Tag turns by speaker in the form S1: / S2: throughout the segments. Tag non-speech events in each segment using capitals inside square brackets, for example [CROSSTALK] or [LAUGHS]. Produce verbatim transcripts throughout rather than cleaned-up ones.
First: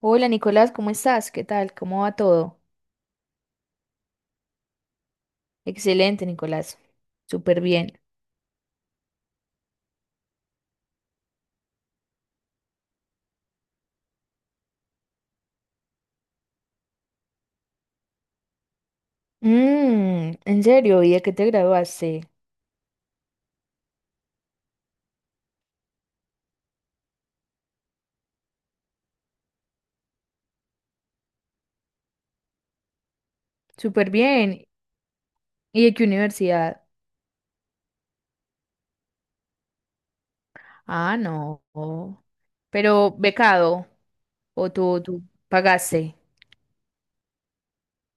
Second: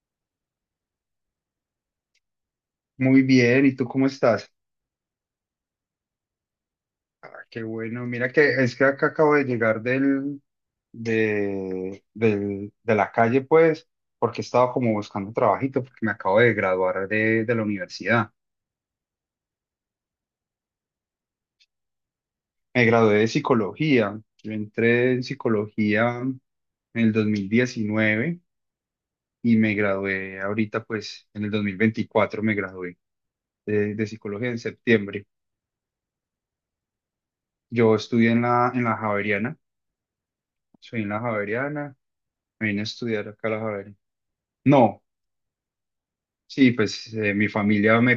S1: Hola Nicolás, ¿cómo estás? ¿Qué tal? ¿Cómo va todo?
S2: Muy bien, ¿y tú cómo estás?
S1: Excelente, Nicolás.
S2: Ah,
S1: Súper
S2: qué
S1: bien.
S2: bueno, mira que es que acá acabo de llegar del, de, del- de la calle, pues, porque estaba como buscando trabajito, porque me acabo de graduar de, de la universidad.
S1: Mm, ¿en serio? ¿Y de qué te graduaste?
S2: Me gradué de psicología. Yo entré en psicología en el dos mil diecinueve y me gradué ahorita, pues, en el dos mil veinticuatro me gradué de, de
S1: Súper
S2: psicología en
S1: bien.
S2: septiembre.
S1: ¿Y de qué universidad?
S2: Yo estudié en la, en la Javeriana, soy en
S1: Ah,
S2: la
S1: no.
S2: Javeriana, me vine a
S1: Pero
S2: estudiar acá a la
S1: becado
S2: Javeriana.
S1: o tú,
S2: No,
S1: tú pagaste,
S2: sí, pues eh, mi familia me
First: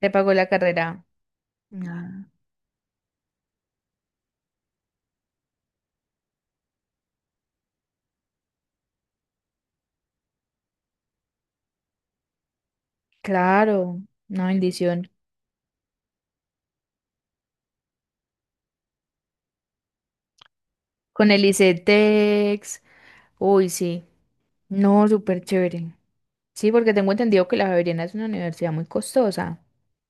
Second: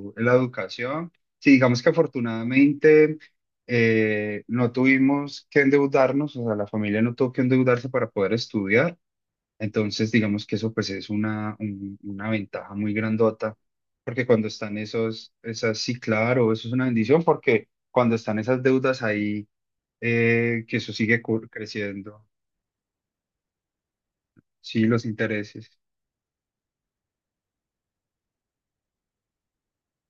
S1: te pagó
S2: la
S1: la carrera.
S2: educación. Sí, digamos que
S1: Ah,
S2: afortunadamente eh, no tuvimos que endeudarnos, o sea, la familia no tuvo que endeudarse para poder estudiar. Entonces, digamos que eso pues es una, un- una ventaja muy grandota,
S1: claro,
S2: porque
S1: una
S2: cuando están
S1: bendición.
S2: esos, esas, sí, claro, eso es una bendición, porque cuando están esas deudas ahí, eh, que eso sigue
S1: Con el
S2: cu- creciendo,
S1: ICETEX. Uy, sí.
S2: sí, los
S1: No, súper
S2: intereses.
S1: chévere. Sí, porque tengo entendido que la Javeriana es una universidad muy costosa.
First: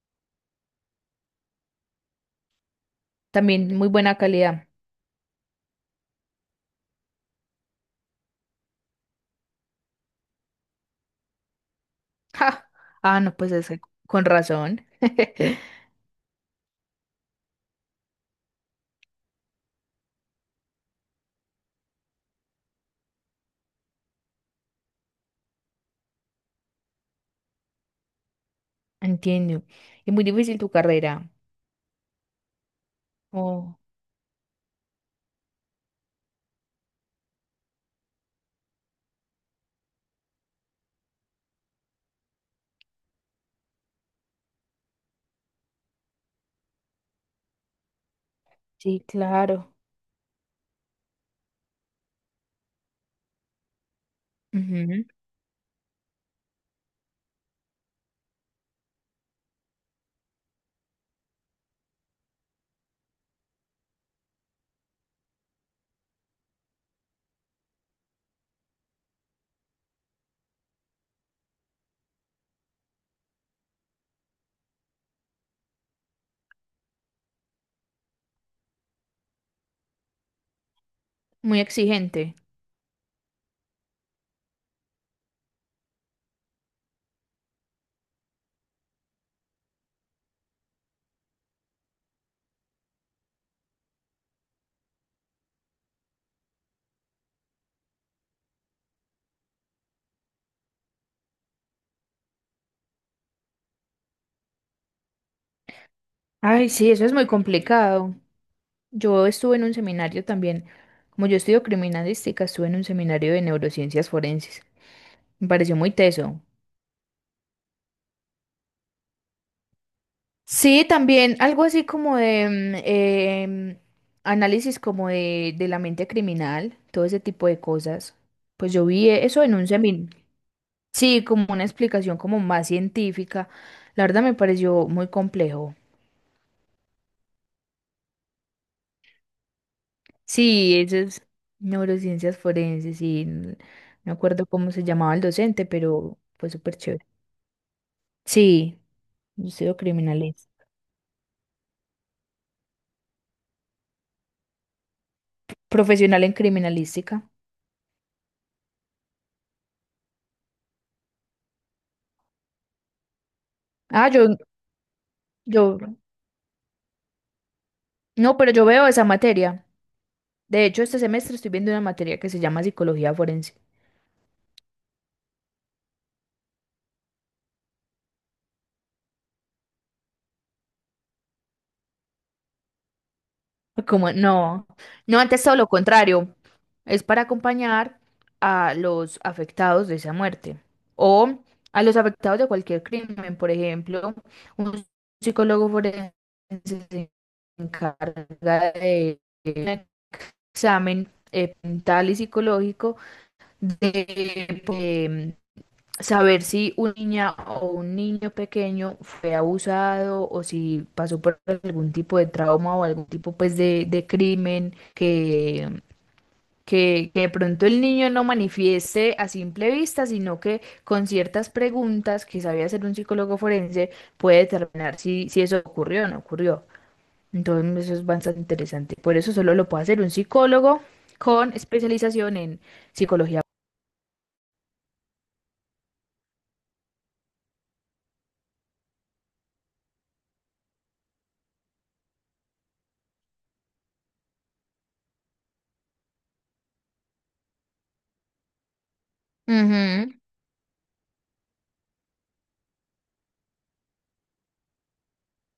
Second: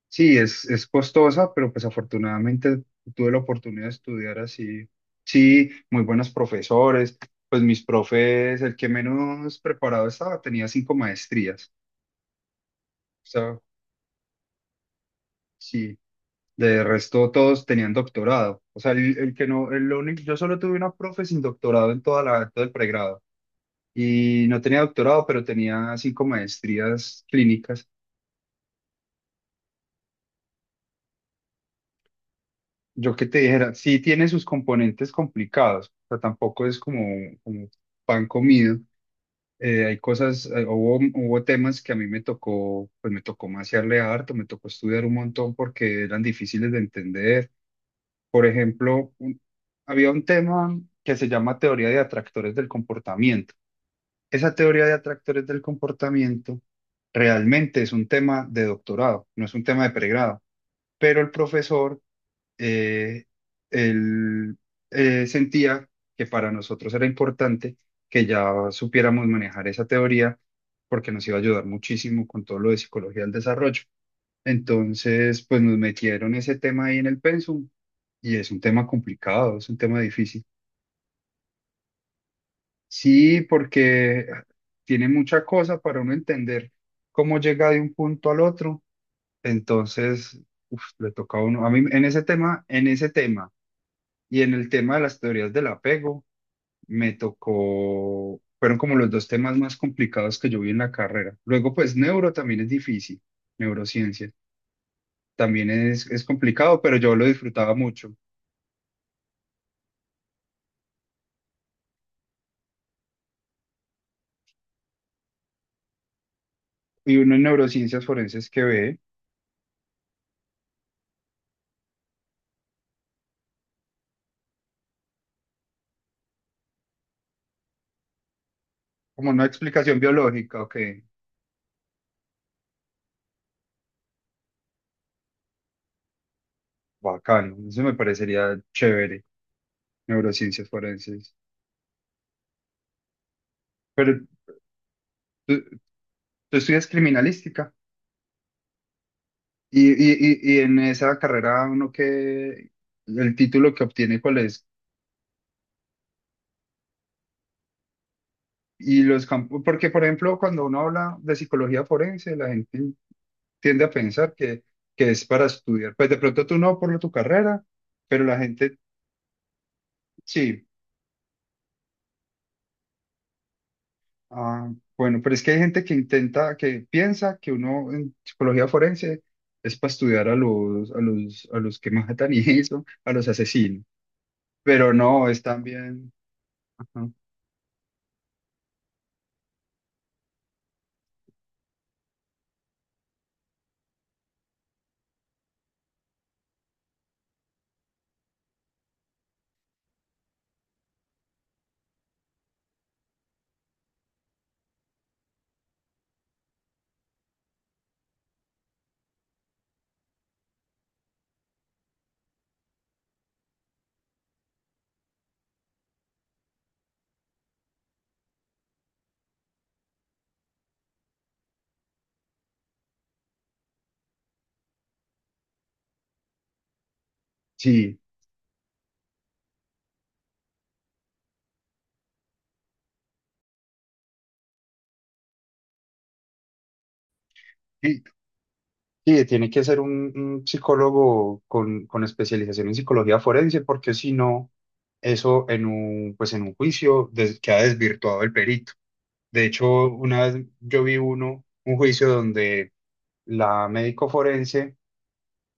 S2: Sí, es, es costosa, pero pues afortunadamente tuve la
S1: También
S2: oportunidad
S1: muy
S2: de
S1: buena
S2: estudiar
S1: calidad.
S2: así. Sí, muy buenos profesores. Pues mis profes, el que menos preparado estaba, tenía cinco maestrías.
S1: Ja. Ah,
S2: O
S1: no, pues
S2: sea,
S1: es que con razón. [LAUGHS]
S2: sí, de resto todos tenían doctorado. O sea, el, el que no, el único, yo solo tuve una profe sin doctorado en toda la, todo el pregrado. Y no tenía doctorado, pero tenía cinco maestrías clínicas.
S1: Entiendo. Es muy difícil tu carrera.
S2: Yo que te dijera,
S1: Oh,
S2: sí tiene sus componentes complicados, o sea, tampoco es como, como pan comido. Eh, hay cosas, eh, hubo, hubo temas que a mí me tocó, pues me tocó maciarle harto, me tocó estudiar un montón porque eran difíciles de entender. Por
S1: sí,
S2: ejemplo, un-
S1: claro.
S2: había un tema que se llama teoría de atractores del comportamiento. Esa teoría de
S1: Ujú.
S2: atractores del comportamiento realmente es un tema de doctorado, no es un tema de pregrado, pero el profesor eh, él eh, sentía que para nosotros era importante que ya supiéramos manejar esa teoría porque nos iba a ayudar muchísimo con todo lo de psicología del desarrollo. Entonces, pues nos metieron ese tema ahí en el pensum y es un tema complicado, es un tema difícil.
S1: Muy exigente.
S2: Sí, porque tiene mucha cosa para uno entender cómo llega de un punto al otro. Entonces, uf, le toca a uno, a mí en ese tema, en ese tema. Y en el tema de las teorías del apego, me tocó, fueron como los dos temas más complicados que yo vi en la carrera. Luego, pues neuro también es difícil, neurociencia también es, es
S1: Ay,
S2: complicado,
S1: sí,
S2: pero
S1: eso es
S2: yo lo
S1: muy
S2: disfrutaba mucho.
S1: complicado. Yo estuve en un seminario también. Como yo estudio criminalística, estuve en un seminario de neurociencias forenses. Me pareció muy teso.
S2: Y uno en neurociencias forenses que ve
S1: Sí, también algo así como de mm, em, análisis como de, de la mente criminal, todo ese tipo de cosas. Pues yo vi
S2: como
S1: eso
S2: una
S1: en un
S2: explicación
S1: seminario.
S2: biológica, ok,
S1: Sí, como una explicación como más científica. La verdad me pareció muy complejo.
S2: bacano, eso me parecería chévere, neurociencias
S1: Sí, esas
S2: forenses.
S1: neurociencias forenses y no me
S2: Pero
S1: acuerdo cómo se llamaba el
S2: tú,
S1: docente, pero fue
S2: tú
S1: súper
S2: estudias
S1: chévere.
S2: criminalística
S1: Sí, yo soy
S2: y, y, y y
S1: criminalista.
S2: en esa carrera uno que, el título que obtiene, ¿cuál es?
S1: Profesional en criminalística.
S2: Y los campos, porque por ejemplo, cuando uno habla de psicología forense, la gente tiende a
S1: Ah,
S2: pensar
S1: yo,
S2: que, que es para
S1: yo,
S2: estudiar. Pues de pronto tú no por tu carrera, pero
S1: no,
S2: la
S1: pero yo
S2: gente
S1: veo esa materia. De
S2: sí.
S1: hecho, este semestre estoy viendo una materia que se llama psicología forense.
S2: Ah, bueno, pero es que hay gente que intenta, que piensa que uno en psicología forense es para estudiar a los, a los, a los que matan y eso, a los asesinos.
S1: Como, no,
S2: Pero
S1: no,
S2: no, es
S1: antes todo lo
S2: también,
S1: contrario. Es
S2: ajá,
S1: para acompañar a los afectados de esa muerte o a los afectados de cualquier crimen. Por ejemplo, un psicólogo forense se encarga de un examen eh, mental y psicológico de eh, saber si una niña o un niño pequeño fue abusado o si pasó por algún tipo de trauma o algún tipo pues de, de crimen que que, que de pronto el niño no manifieste a simple vista, sino que con ciertas preguntas que sabía hacer un psicólogo forense puede determinar si, si eso ocurrió o no ocurrió. Entonces eso
S2: sí.
S1: es bastante interesante. Por eso solo lo puede hacer un psicólogo con especialización en psicología.
S2: Sí, tiene que ser un, un psicólogo con, con especialización en psicología forense, porque si no, eso en un, pues en un juicio des- queda desvirtuado el perito. De hecho,
S1: Ujú.
S2: una vez yo vi uno, un juicio donde la médico forense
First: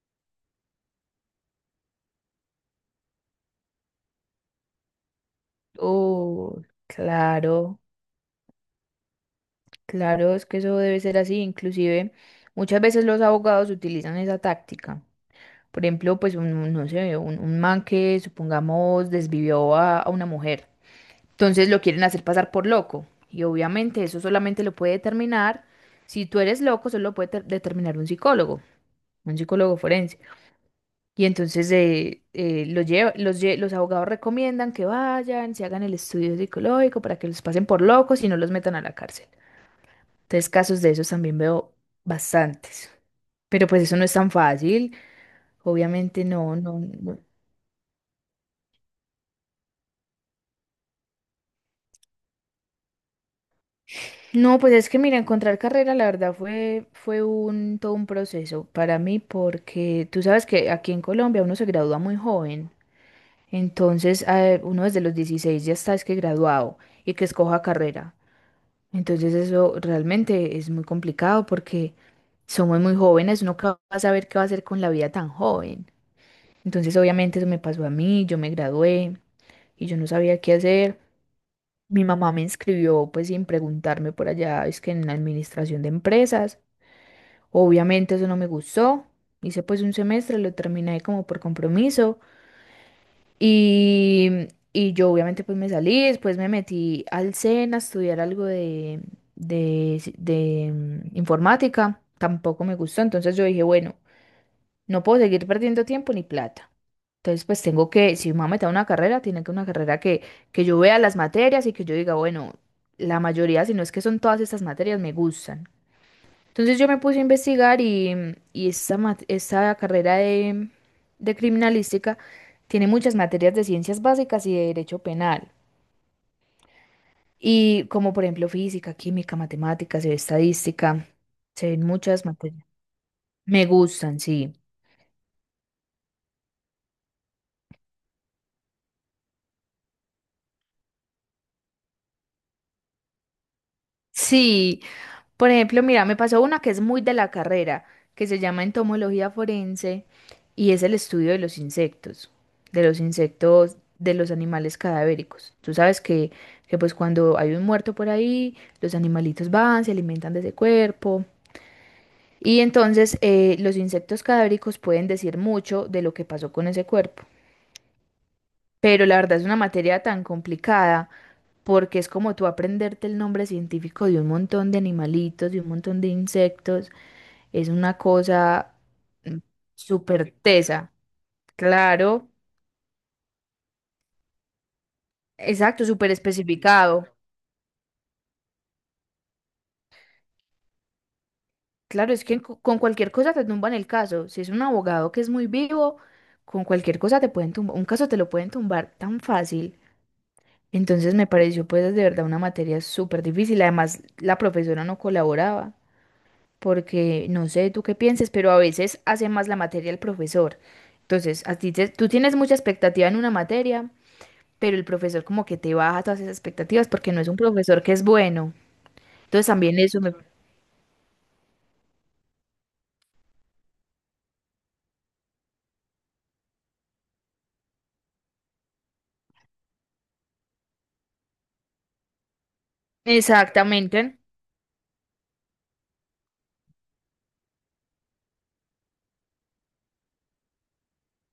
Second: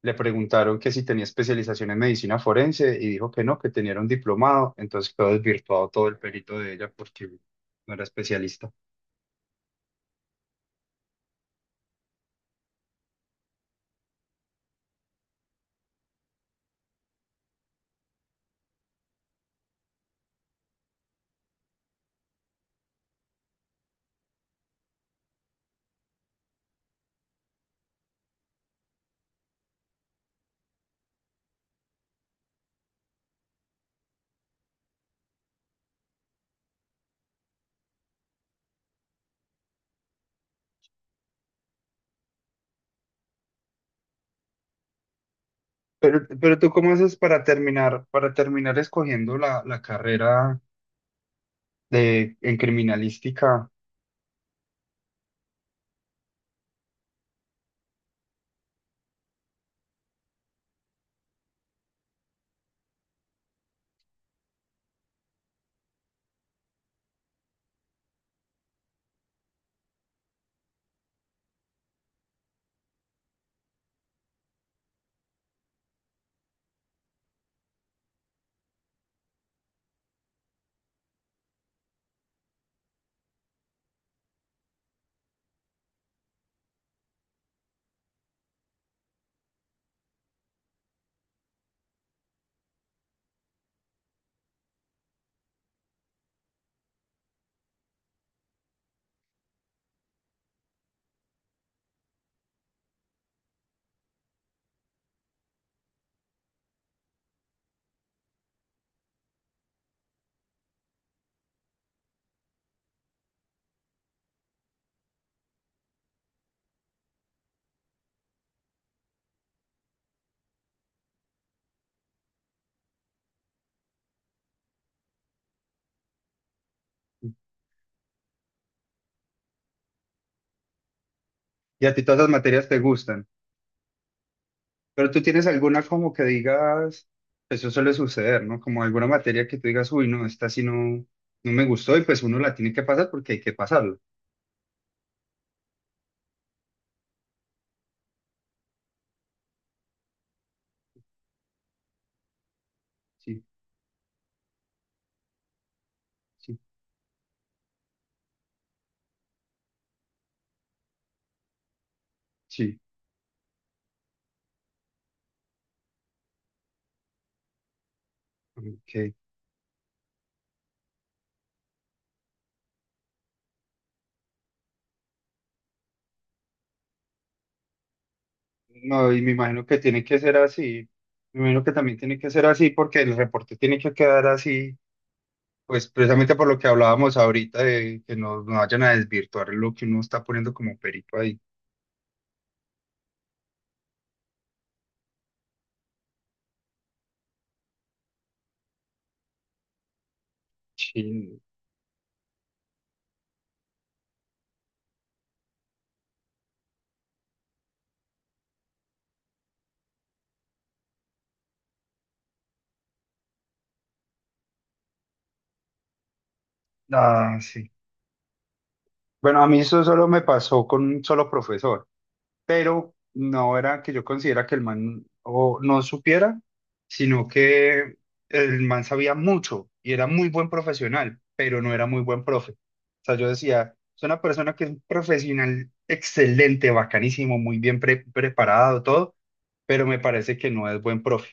S2: le preguntaron que si tenía especialización en medicina forense y dijo que no, que tenía era un diplomado, entonces quedó desvirtuado todo el perito
S1: Oh,
S2: de ella porque
S1: claro,
S2: no era especialista.
S1: claro, es que eso debe ser así. Inclusive muchas veces los abogados utilizan esa táctica. Por ejemplo, pues un, no sé, un, un man que supongamos desvivió a, a una mujer. Entonces lo quieren hacer pasar por loco. Y obviamente eso solamente lo puede determinar, si tú eres loco, solo lo puede ter- determinar un psicólogo, un psicólogo forense. Y entonces eh, eh, lo lleva- los, lle- los abogados recomiendan que vayan, se hagan el estudio psicológico para que los pasen por locos y no los metan a la cárcel. Entonces casos de esos también veo bastantes. Pero pues eso no es tan fácil. Obviamente
S2: Pero,
S1: no,
S2: pero tú,
S1: no,
S2: ¿cómo haces
S1: no.
S2: para terminar, para terminar, escogiendo la, la carrera? De, en criminalística.
S1: No, pues es que mira, encontrar carrera la verdad fue, fue un, todo un proceso para mí porque tú sabes que aquí en Colombia uno se gradúa muy joven, entonces eh, uno desde los dieciséis ya está es que graduado y que escoja carrera. Entonces eso realmente es muy complicado porque somos muy jóvenes, uno que va a saber qué va a hacer con la vida tan joven. Entonces obviamente eso me pasó a mí, yo me gradué y yo no sabía qué hacer. Mi mamá me inscribió pues sin preguntarme por allá, es que en la administración de empresas. Obviamente eso no me gustó. Hice pues un semestre, lo terminé como por compromiso y, y yo obviamente pues me salí, después me metí al SENA a estudiar algo de, de, de, mm, informática. Tampoco me gustó, entonces yo dije, bueno, no puedo seguir perdiendo tiempo ni plata. Entonces, pues tengo que, si me voy a meter a una carrera, tiene que una carrera que, que yo vea las materias y que yo diga, bueno, la mayoría, si no es que son todas estas materias, me gustan. Entonces yo me puse a investigar y, mm, y esta, mat- esta carrera de, de criminalística tiene muchas materias de ciencias básicas y de derecho penal. Y como por ejemplo física, química, matemáticas, estadística, se ven
S2: Y a ti todas
S1: muchas
S2: las
S1: materias.
S2: materias te gustan,
S1: Me gustan, sí.
S2: pero tú tienes alguna como que digas, eso suele suceder, ¿no? Como alguna materia que tú digas, uy, no, esta sí no, no me gustó y pues uno la tiene que pasar porque hay que pasarlo.
S1: Sí, por ejemplo, mira, me pasó una que es muy de la carrera, que se llama entomología forense y es el estudio de los insectos, de los
S2: Sí,
S1: insectos, de los animales cadavéricos. Tú sabes que,
S2: sí,
S1: que pues cuando hay un muerto por ahí, los animalitos van, se alimentan de ese cuerpo. Y
S2: sí.
S1: entonces eh, los insectos cadavéricos pueden decir mucho de lo que pasó con ese cuerpo. Pero
S2: Ok.
S1: la verdad es una materia tan complicada porque es como tú aprenderte el nombre científico de un montón de animalitos, de un montón de insectos. Es una cosa
S2: No, y me
S1: mm,
S2: imagino que tiene que
S1: súper
S2: ser así.
S1: tesa.
S2: Me imagino que también tiene
S1: Claro,
S2: que ser así porque el reporte tiene que quedar así,
S1: exacto,
S2: pues
S1: súper
S2: precisamente por lo que
S1: especificado.
S2: hablábamos ahorita de que no, no vayan a desvirtuar lo que uno está poniendo como perito ahí.
S1: Claro, es que co- con cualquier cosa te tumban el caso. Si es un abogado que es muy vivo, con cualquier cosa te pueden tumbar. Un caso te lo pueden tumbar tan fácil. Entonces me
S2: Sí.
S1: pareció pues de verdad una materia súper difícil. Además, la profesora no colaboraba porque no sé tú qué pienses, pero a veces hace más la materia el profesor. Entonces, a ti te- tú tienes mucha expectativa en una materia pero el profesor como que te baja todas esas expectativas porque no es un
S2: Ah, sí.
S1: profesor que es bueno.
S2: Bueno, a
S1: Entonces
S2: mí
S1: también
S2: eso
S1: eso
S2: solo
S1: me...
S2: me pasó con un solo profesor, pero no era que yo considera que el man o no supiera, sino que el man sabía mucho y era muy buen profesional, pero no era muy buen profe. O sea, yo decía, es
S1: Exactamente,
S2: una persona que es un profesional excelente, bacanísimo, muy bien pre- preparado, todo, pero me parece que no es buen profe.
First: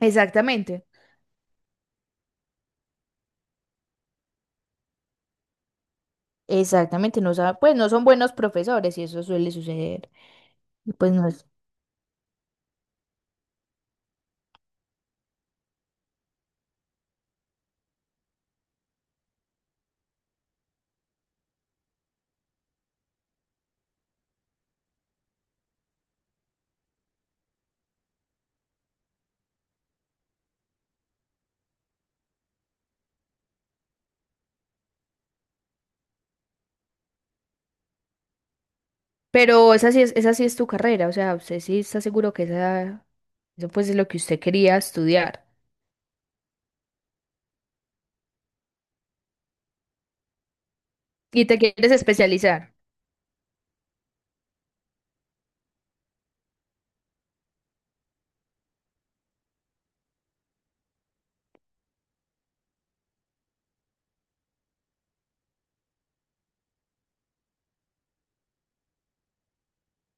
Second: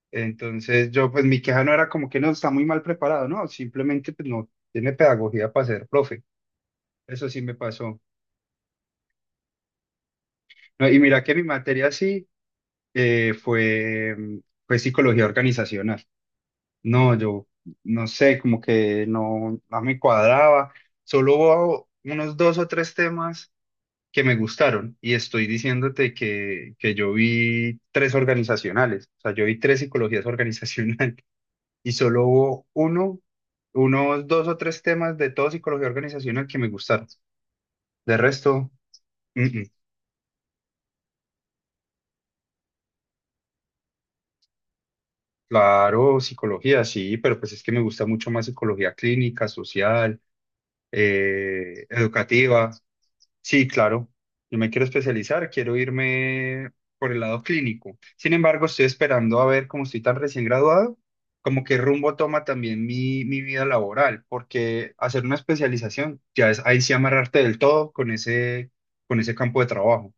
S1: exactamente,
S2: Entonces yo, pues mi queja no era como que no está muy mal preparado, no, simplemente pues no tiene pedagogía para ser profe.
S1: exactamente,
S2: Eso
S1: no
S2: sí me
S1: sabe, pues no
S2: pasó.
S1: son buenos profesores y eso suele suceder.
S2: No,
S1: Y
S2: y
S1: pues
S2: mira
S1: no
S2: que mi
S1: es...
S2: materia sí eh, fue, mm, fue psicología organizacional. No, yo no sé, como que no, no me cuadraba. Solo hubo unos dos o tres temas que me gustaron y estoy diciéndote que, que yo vi tres organizacionales, o sea, yo vi tres psicologías organizacionales [LAUGHS] y solo hubo uno, unos dos o tres temas de todo psicología organizacional que me gustaron. De resto, mm, mm.
S1: Pero esa sí es, esa sí es tu carrera, o sea, usted sí está seguro que esa, eso pues es lo que usted quería estudiar
S2: Claro, psicología, sí, pero pues es que me gusta mucho más psicología clínica, social,
S1: y te
S2: eh,
S1: quieres
S2: educativa.
S1: especializar,
S2: Sí, claro, yo me quiero especializar, quiero irme por el lado clínico. Sin embargo, estoy esperando a ver cómo estoy tan recién graduado, como qué rumbo toma también mi, mi vida laboral, porque hacer una especialización ya es ahí sí amarrarte del todo con ese, con ese campo de trabajo,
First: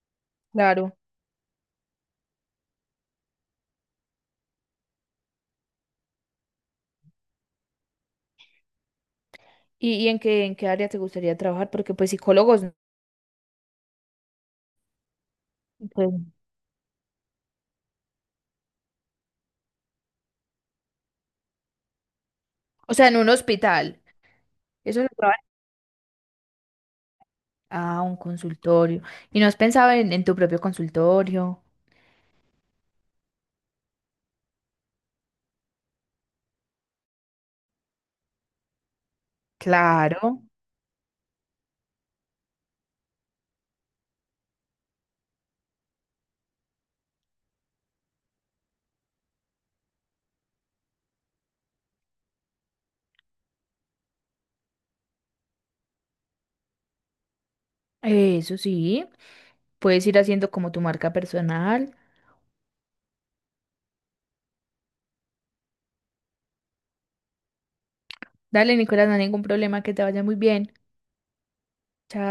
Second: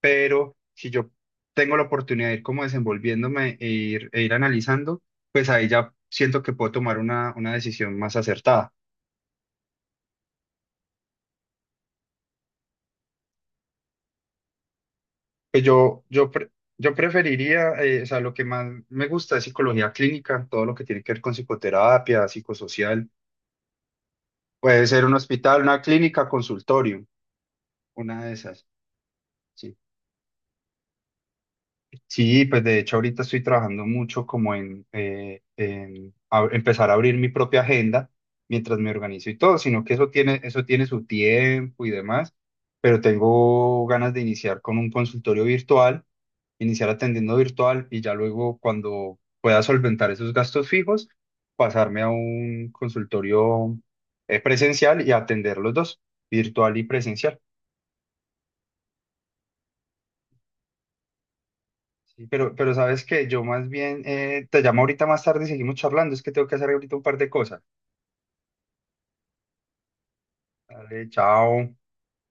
S2: pero si
S1: claro.
S2: yo tengo la oportunidad de ir como desenvolviéndome e ir, e ir, analizando, pues ahí ya siento que puedo tomar una, una decisión más acertada.
S1: ¿Y, y en qué, en qué área te gustaría trabajar? Porque pues psicólogos,
S2: Pues yo,
S1: pues,
S2: yo, pre- yo preferiría, eh, o sea, lo que más me gusta es psicología clínica, todo lo que tiene que ver con psicoterapia,
S1: o
S2: psicosocial,
S1: sea, en un hospital,
S2: puede
S1: eso
S2: ser
S1: lo
S2: un
S1: trabajan.
S2: hospital, una clínica, consultorio,
S1: Ah, un
S2: una de esas.
S1: consultorio. ¿Y no has
S2: Sí.
S1: pensado en, en tu propio consultorio?
S2: Sí, pues de hecho ahorita estoy trabajando mucho como en, eh, en a- empezar a abrir mi propia agenda mientras me organizo y todo, sino que eso tiene,
S1: Claro.
S2: eso tiene su tiempo y demás, pero tengo ganas de iniciar con un consultorio virtual, iniciar atendiendo virtual y ya luego cuando pueda solventar esos gastos fijos, pasarme a un consultorio eh, presencial y atender los dos, virtual y presencial.
S1: Eso sí, puedes ir haciendo como tu marca personal.
S2: Sí, pero, pero sabes que yo más bien eh, te llamo ahorita más tarde y seguimos charlando. Es que tengo que hacer ahorita un par de cosas.
S1: Dale, Nicolás, no hay ningún problema, que te vaya muy bien.
S2: Dale, chao.
S1: Chao.